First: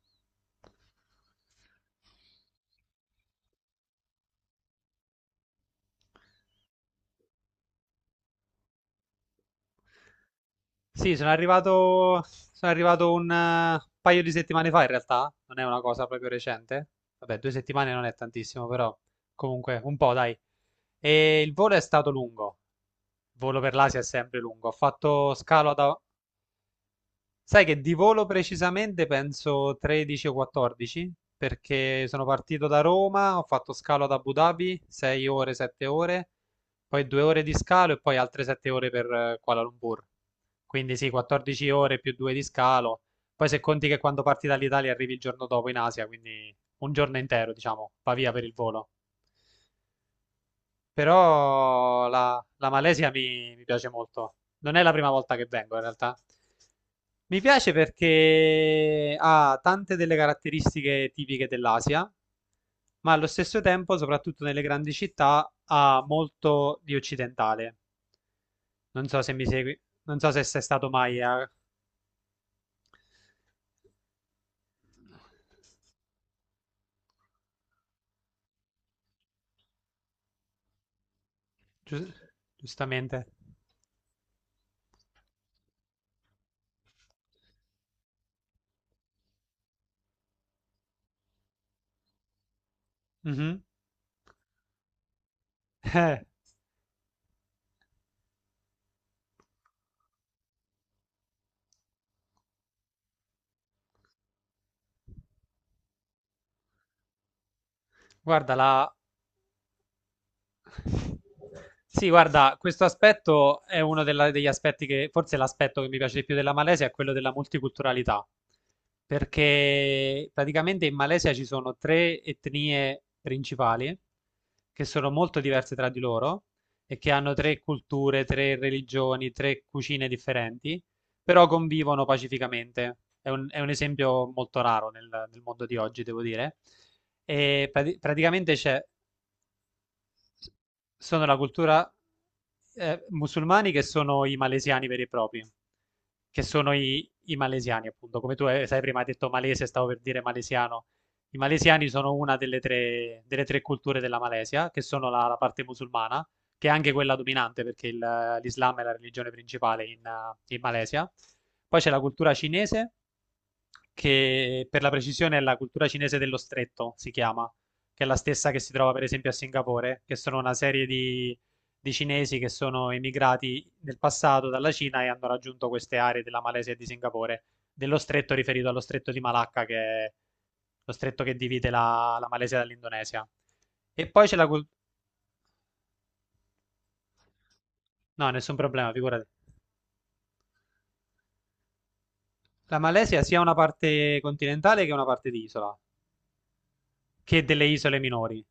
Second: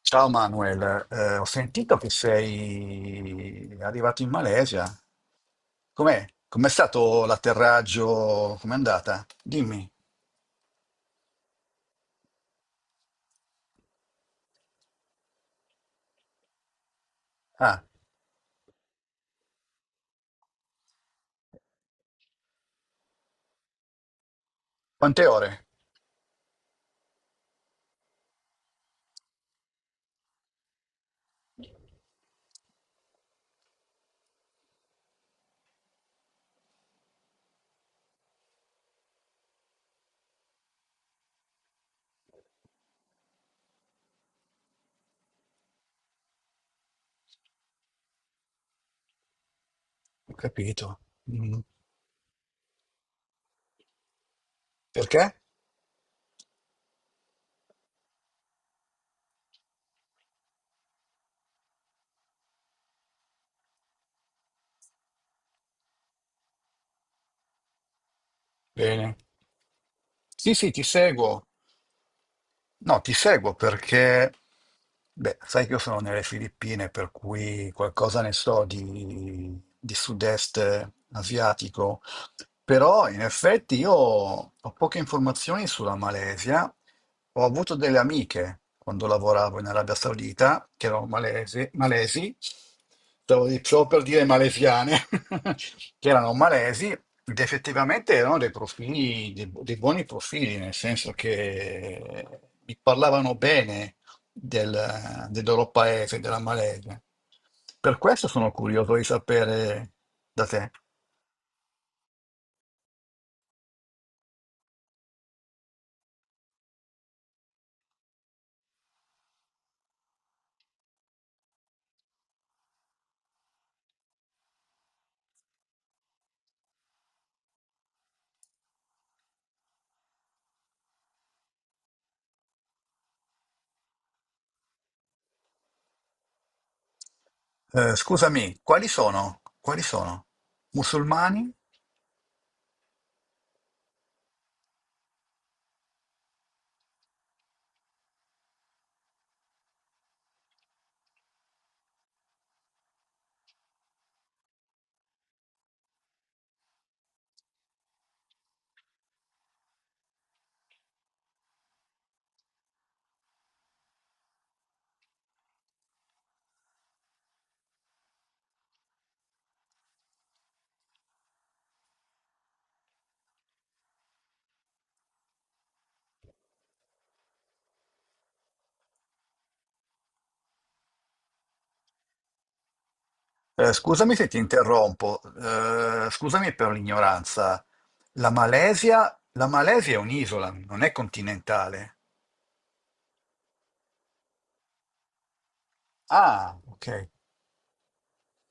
Ciao Manuel, ho sentito che sei arrivato in Malesia. Com'è? Com'è stato l'atterraggio? Com'è andata? Dimmi. Sì, sono arrivato un paio di settimane fa in realtà, non è una cosa proprio recente. Vabbè, due Ah, settimane non è tantissimo, però comunque un po', dai. E il volo è stato lungo. Il volo per l'Asia è sempre lungo. Ho quante fatto ore? scalo ad... Sai che di volo precisamente penso 13 o 14, perché sono partito da Roma, ho fatto scalo ad Abu Dhabi, 6 ore, 7 ore, poi 2 ore di scalo e poi altre 7 ore per Kuala Lumpur. Quindi sì, 14 ore più 2 di scalo. Poi se conti che quando parti dall'Italia arrivi il giorno dopo in Asia, quindi un giorno intero, diciamo, va via per il volo. Ho capito. Mm. Però la Malesia mi piace molto. Non è la prima Perché? volta che vengo, in realtà. Mi piace perché ha tante delle caratteristiche tipiche dell'Asia, ma allo stesso tempo, soprattutto nelle grandi città, ha molto di occidentale. Non Bene. so se mi segui, non so se Sì, sei sì, ti stato mai a seguo. No, ti seguo perché, beh, sai che io sono nelle Filippine, per cui qualcosa ne so di sud-est asiatico, Gius- però in giustamente. effetti io ho poche informazioni sulla Malesia. Ho avuto delle amiche quando lavoravo in Arabia Saudita, che erano malesi, malesi, Mhm. stavo per dire malesiane, che Eh, erano malesi, ed effettivamente erano dei profili, dei buoni profili, nel senso che mi parlavano bene del loro paese, della Malesia. Per questo sono guarda, la, curioso di sapere da te. Sì, guarda, questo aspetto è uno degli aspetti che, forse l'aspetto che mi piace di più della Malesia è quello della multiculturalità, perché praticamente in Malesia ci sono tre etnie principali che sono molto diverse tra di loro e che hanno tre culture, tre religioni, tre cucine differenti, però convivono pacificamente. È un esempio molto raro nel mondo di oggi, devo dire. E praticamente Scusami, c'è quali sono? Quali sono? sono la Musulmani? cultura, musulmani che sono i malesiani veri e propri, che sono i malesiani appunto, come tu hai sai prima hai detto malese, stavo per dire malesiano. I malesiani sono una delle tre culture della Malesia, che sono la parte musulmana, che è anche quella dominante perché l'Islam è la religione principale in Malesia. Poi c'è la cultura cinese, che per la precisione è la cultura cinese dello stretto, si chiama, che è la stessa che si trova per esempio a Singapore, che sono una serie di cinesi che sono emigrati nel passato dalla Cina e hanno raggiunto queste aree della Malesia e di Singapore, dello stretto riferito allo stretto di Malacca, che è lo stretto che divide la Malesia dall'Indonesia. E Scusami poi se c'è ti la cultura... interrompo, scusami per l'ignoranza. No, La nessun problema, Malesia, figurati. la Malesia è un'isola, non è continentale. La Malesia sia una parte continentale che una parte di isola, Ah, ok. che delle isole minori.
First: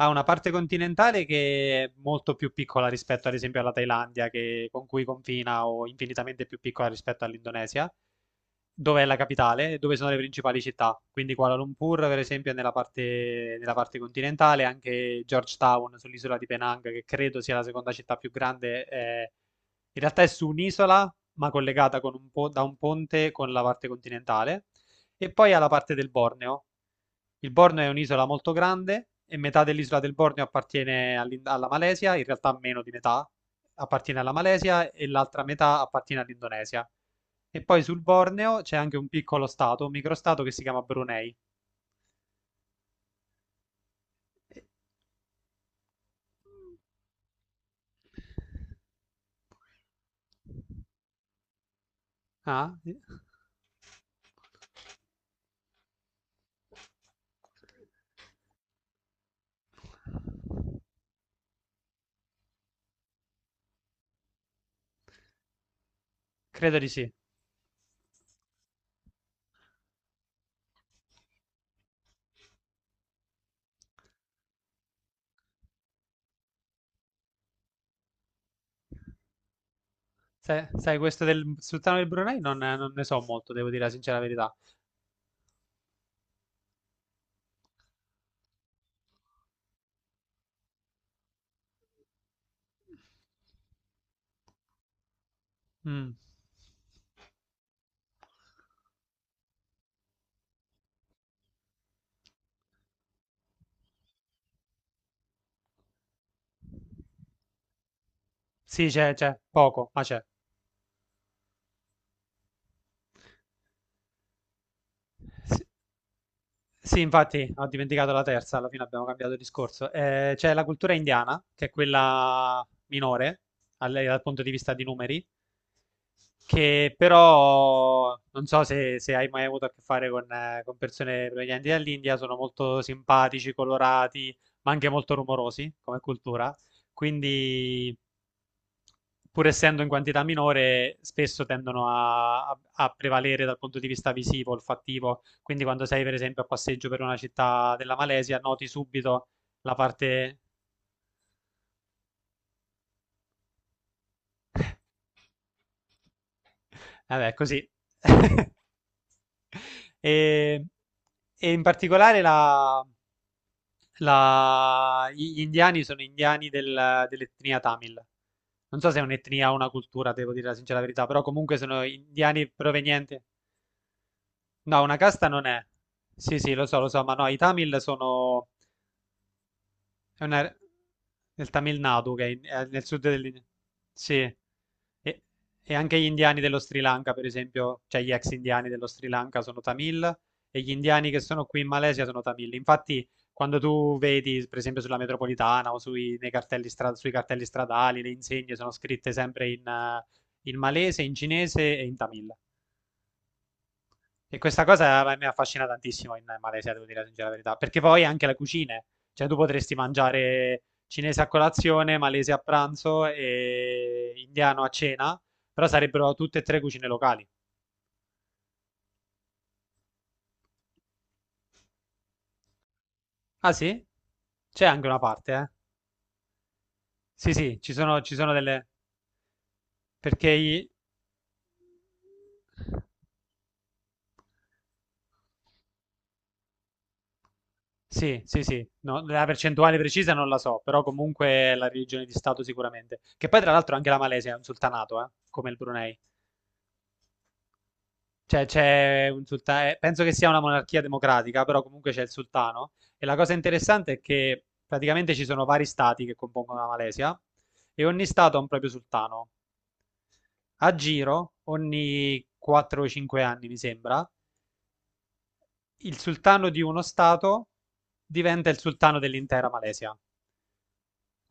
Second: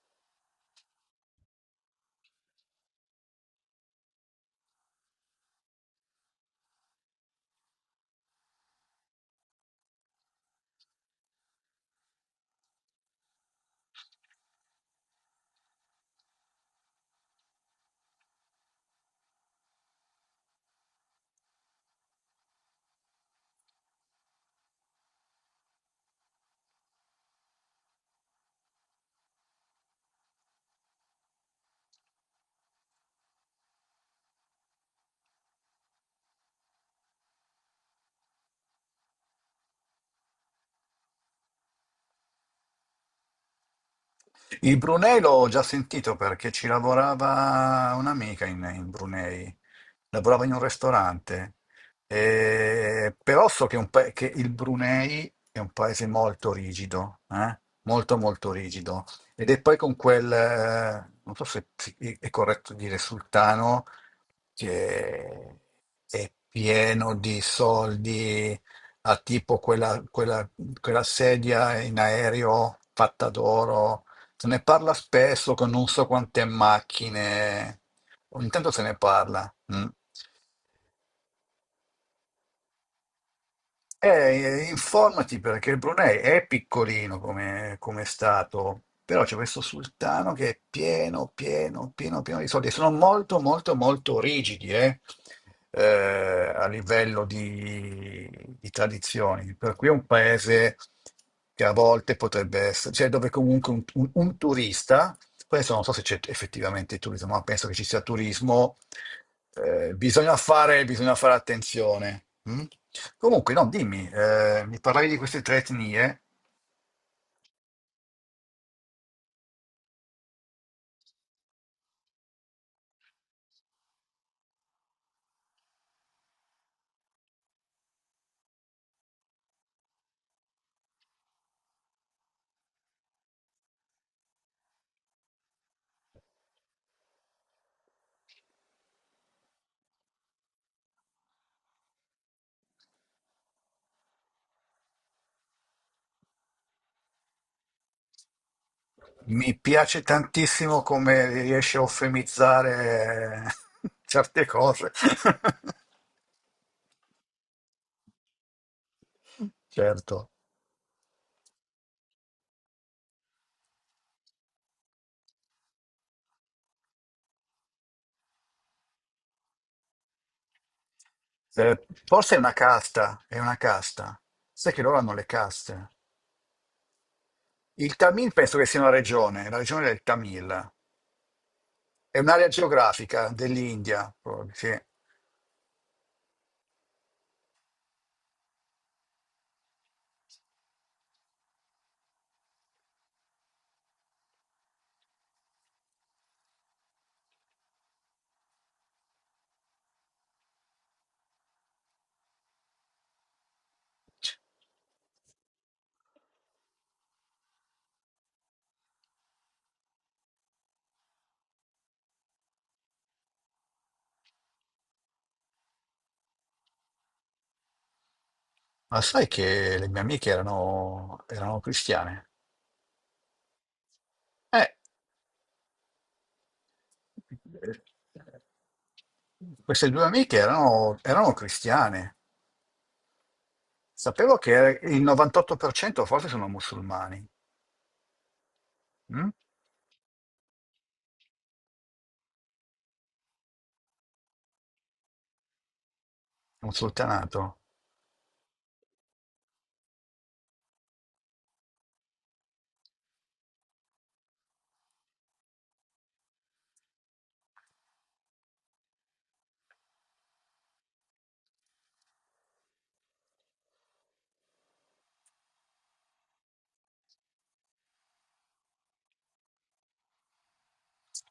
Ha una parte continentale che è molto più piccola rispetto ad esempio alla Thailandia, con cui confina, o infinitamente più piccola rispetto all'Indonesia, dove è la capitale e dove sono le principali città. Quindi Kuala Lumpur, per esempio, è nella parte continentale, anche Georgetown sull'isola di Penang, che credo sia la seconda città più grande, in realtà è su un'isola, ma collegata con da un ponte con la parte continentale. E poi ha la parte del Borneo. Il Borneo è un'isola molto grande e metà dell'isola del Borneo appartiene alla Malesia, in realtà meno di metà appartiene alla Malesia e l'altra metà appartiene all'Indonesia. E poi sul Borneo c'è anche un piccolo stato, un microstato che si chiama Brunei. Il Brunei l'ho già sentito perché ci lavorava un'amica in Brunei, lavorava in un ristorante. Ah, E però so che, che il Brunei è un paese molto rigido, eh? Molto molto rigido, ed è poi con quel, non so se è corretto dire sultano, che è credo di sì. pieno di soldi, ha tipo quella sedia in aereo fatta d'oro, se ne parla spesso con non so quante macchine, ogni tanto se ne parla. Mm. Sai, questo del sultano del Brunei non ne so molto, devo dire la E, sincera verità. Informati perché il Brunei è piccolino come, come stato, però c'è questo sultano che è pieno, pieno, pieno, pieno di soldi. Sono molto, molto, molto rigidi, Mm. A livello di tradizioni. Per cui è un paese che a volte potrebbe essere, cioè dove comunque un turista. Questo non so se c'è effettivamente il turismo, ma penso che ci sia turismo. Sì, c'è, poco, ma c'è. Bisogna fare attenzione. Mm? Comunque, no, dimmi, mi parlavi di queste tre Sì. etnie. Sì, infatti, ho dimenticato la terza, alla fine abbiamo cambiato discorso. C'è la cultura indiana, che è quella minore dal punto di vista di numeri, che però non so se hai mai avuto a che fare con persone provenienti dall'India, sono molto simpatici, colorati, ma anche molto rumorosi come cultura. Quindi, pur essendo in quantità minore, spesso tendono a prevalere dal punto di vista visivo, olfattivo. Quindi, quando sei, per esempio, a passeggio per una città della Malesia, noti subito Mi la piace parte. tantissimo come riesci a eufemizzare certe cose. Vabbè, così. Certo. E, e in particolare la Gli indiani sono indiani dell'etnia Tamil. Non so se è un'etnia o una cultura, devo dire la sincera verità, però comunque sono Forse è indiani una provenienti. casta, è una casta. Sai che No, una loro hanno le casta non è. caste. Sì, sì, lo so, ma no, i Tamil Il Tamil sono penso che sia una regione, la regione del è una Tamil. nel Tamil Nadu, È che è, in- un'area è nel sud geografica dell'India. dell'India, Sì, proprio, sì. e, e anche gli indiani dello Sri Lanka, per esempio, cioè gli ex indiani dello Sri Lanka sono Tamil e gli indiani che sono qui in Malesia sono Tamil. Infatti, quando tu vedi, per esempio, sulla metropolitana o sui cartelli stradali, le insegne sono scritte sempre in malese, in cinese e in Tamil. E questa cosa mi affascina tantissimo in Malesia, devo dire la sincera verità, perché poi anche la cucina, cioè tu potresti mangiare cinese a colazione, malese a pranzo e indiano a cena, però sarebbero tutte e tre cucine locali. Ma sai che le mie amiche erano, erano cristiane? Ah sì? C'è Eh, anche una parte, eh? Sì, sì, ci sono delle... queste due perché amiche i... erano, erano cristiane. Sapevo che il 98% forse sono musulmani, Sì, sì, sì, no, la mm? percentuale precisa non la so, però comunque è la religione di Stato sicuramente. Che poi tra l'altro anche la Malesia è un sultanato, come il Brunei. Un sultanato Cioè, c'è un sultano, penso che sia una monarchia democratica, però comunque c'è il sultano. E la cosa interessante è che praticamente ci sono vari stati che compongono la Malesia e ogni stato ha un proprio sultano. A giro, ogni 4 o 5 anni, mi sembra, il sultano di uno stato diventa il sultano dell'intera Malesia.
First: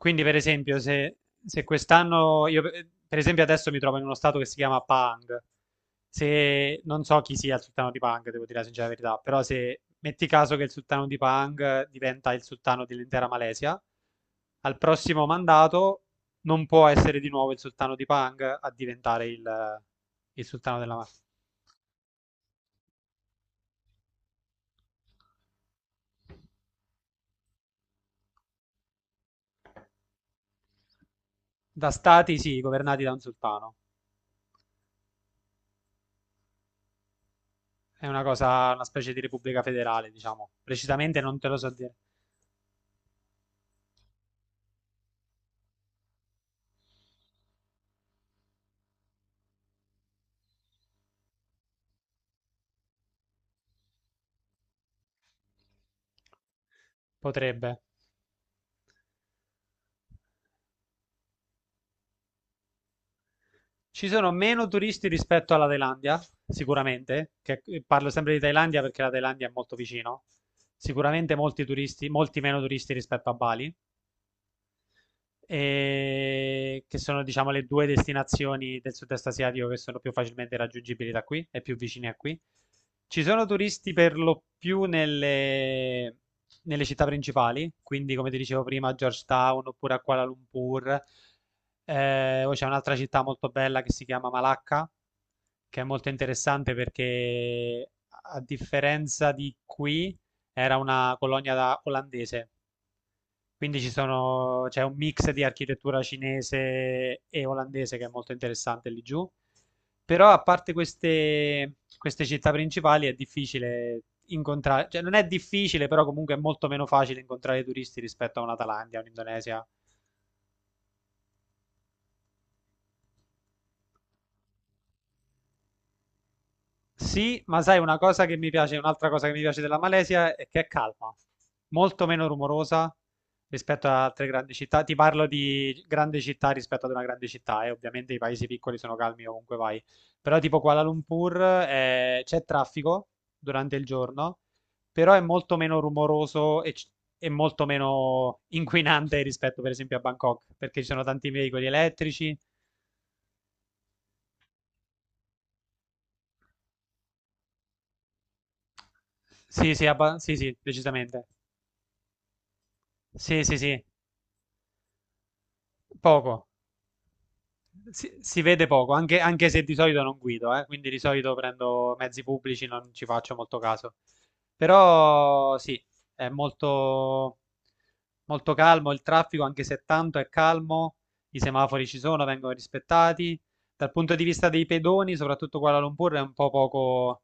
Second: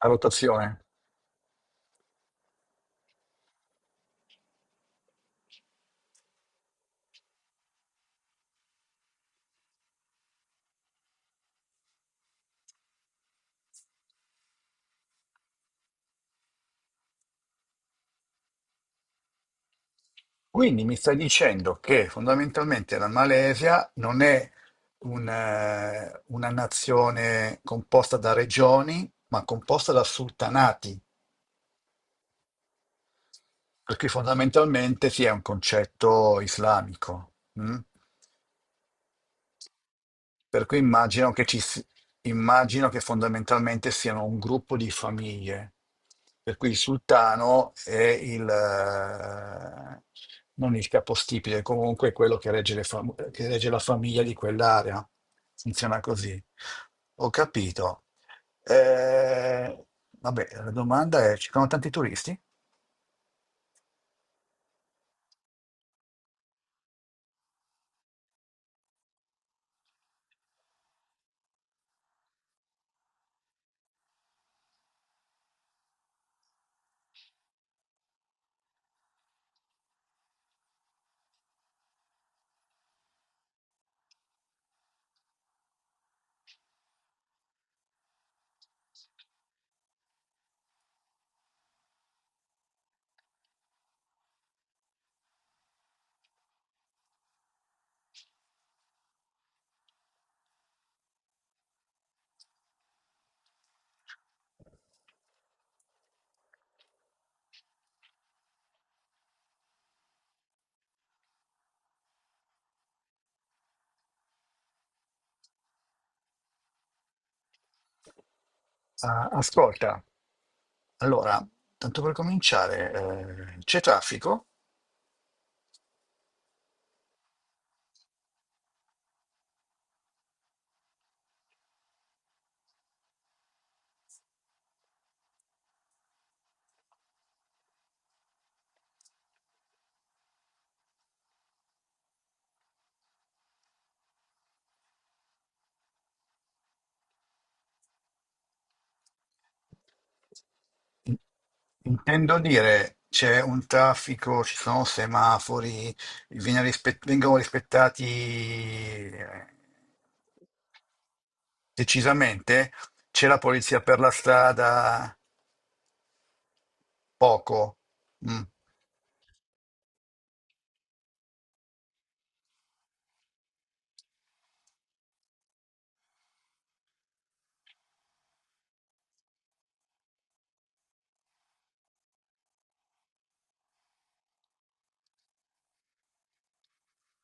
a per rotazione. esempio, se quest'anno io, per esempio, adesso mi trovo in uno stato che si chiama Pang. Se non so chi sia il sultano di Pang, devo dire la sincera verità, però se metti caso che il sultano di Pang diventa il sultano dell'intera Malesia, al prossimo mandato non può essere di nuovo il sultano di Pang a diventare il sultano Quindi mi della stai Malesia. dicendo che fondamentalmente la Malesia non è un, una nazione composta da regioni, ma composta da sultanati. Da stati, sì, governati da un sultano. Perché fondamentalmente sì, è un concetto islamico, mm? È una cosa, una specie di repubblica federale, diciamo. Per cui Precisamente immagino non che, te lo so dire. immagino che fondamentalmente siano un gruppo di famiglie, per cui il sultano è il, non il capostipite, comunque quello che regge, che regge la famiglia di quell'area. Funziona così. Ho Potrebbe. capito. Eh, vabbè, la domanda è, ci sono tanti turisti? Ci sono meno turisti rispetto alla Thailandia, sicuramente, che parlo sempre di Thailandia perché la Thailandia è molto vicino. Sicuramente molti turisti, molti meno turisti rispetto a Bali, e che sono, diciamo, le due destinazioni del sud-est asiatico che sono più facilmente raggiungibili da qui e più vicine a qui. Ci sono turisti per lo più nelle città principali, quindi come ti dicevo prima, a Georgetown oppure a Kuala Lumpur. Poi c'è un'altra città molto bella che si chiama Malacca, che è molto interessante perché a differenza di qui era una colonia olandese, quindi ci sono, c'è un mix di architettura cinese e olandese che è molto interessante lì giù. Però a parte queste città principali è difficile incontrare, cioè non è difficile, però comunque è molto meno facile incontrare turisti rispetto a una Thailandia, Ah, un'Indonesia. ascolta, allora, tanto per cominciare, c'è traffico? Sì, ma sai una cosa che mi piace, un'altra cosa che mi piace della Malesia è che è calma, molto meno rumorosa rispetto ad altre grandi città. Ti parlo di grande città rispetto ad una grande città e ovviamente i paesi piccoli sono calmi ovunque vai. Però tipo Kuala Lumpur c'è traffico durante il giorno, però è molto meno rumoroso e molto meno inquinante rispetto per esempio a Bangkok, perché ci sono In- tanti veicoli elettrici. Intendo dire, c'è un traffico, ci sono semafori, vengono rispettati Sì, sì, sì, sì, decisamente. decisamente? C'è la Sì, sì, polizia sì. per la strada? Poco, Poco. si Mm. vede poco, anche se di solito non guido, quindi di solito prendo mezzi pubblici, non ci faccio molto caso. Però sì, è molto, molto calmo il traffico, anche se tanto è calmo, i semafori ci sono, vengono rispettati. Dal punto di vista dei pedoni, soprattutto Kuala Lumpur è un po' poco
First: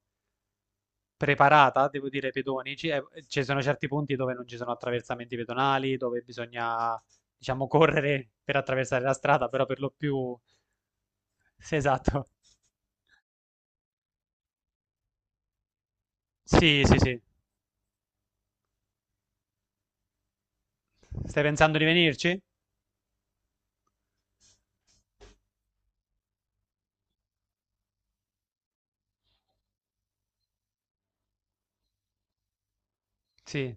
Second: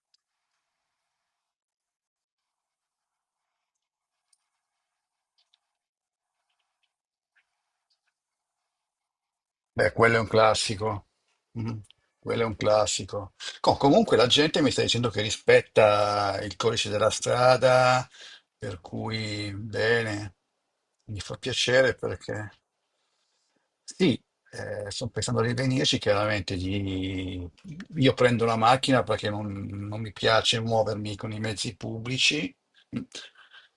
preparata, devo dire, ai pedoni. Ci sono certi punti dove non ci sono attraversamenti pedonali, dove bisogna, diciamo, correre per attraversare la strada, però per lo Beh, quello è un più. classico. Sì, Mhm. esatto. Quello è un classico. Comunque la gente mi sta dicendo che rispetta il Sì, codice sì, della sì. strada, per cui bene, mi fa Stai pensando di piacere venirci? perché sì, sto pensando di venirci, chiaramente io prendo la macchina perché non mi piace muovermi con i mezzi pubblici Sì.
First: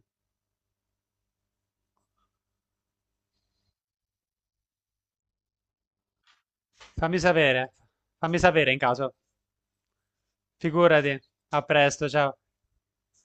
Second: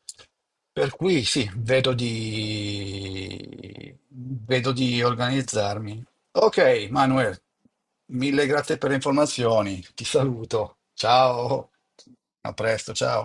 per cui sì, vedo di organizzarmi. Ok, Fammi Manuel, sapere. Fammi mille sapere grazie in per le caso. informazioni. Ti saluto. Figurati. A Ciao. presto, ciao. A presto, ciao.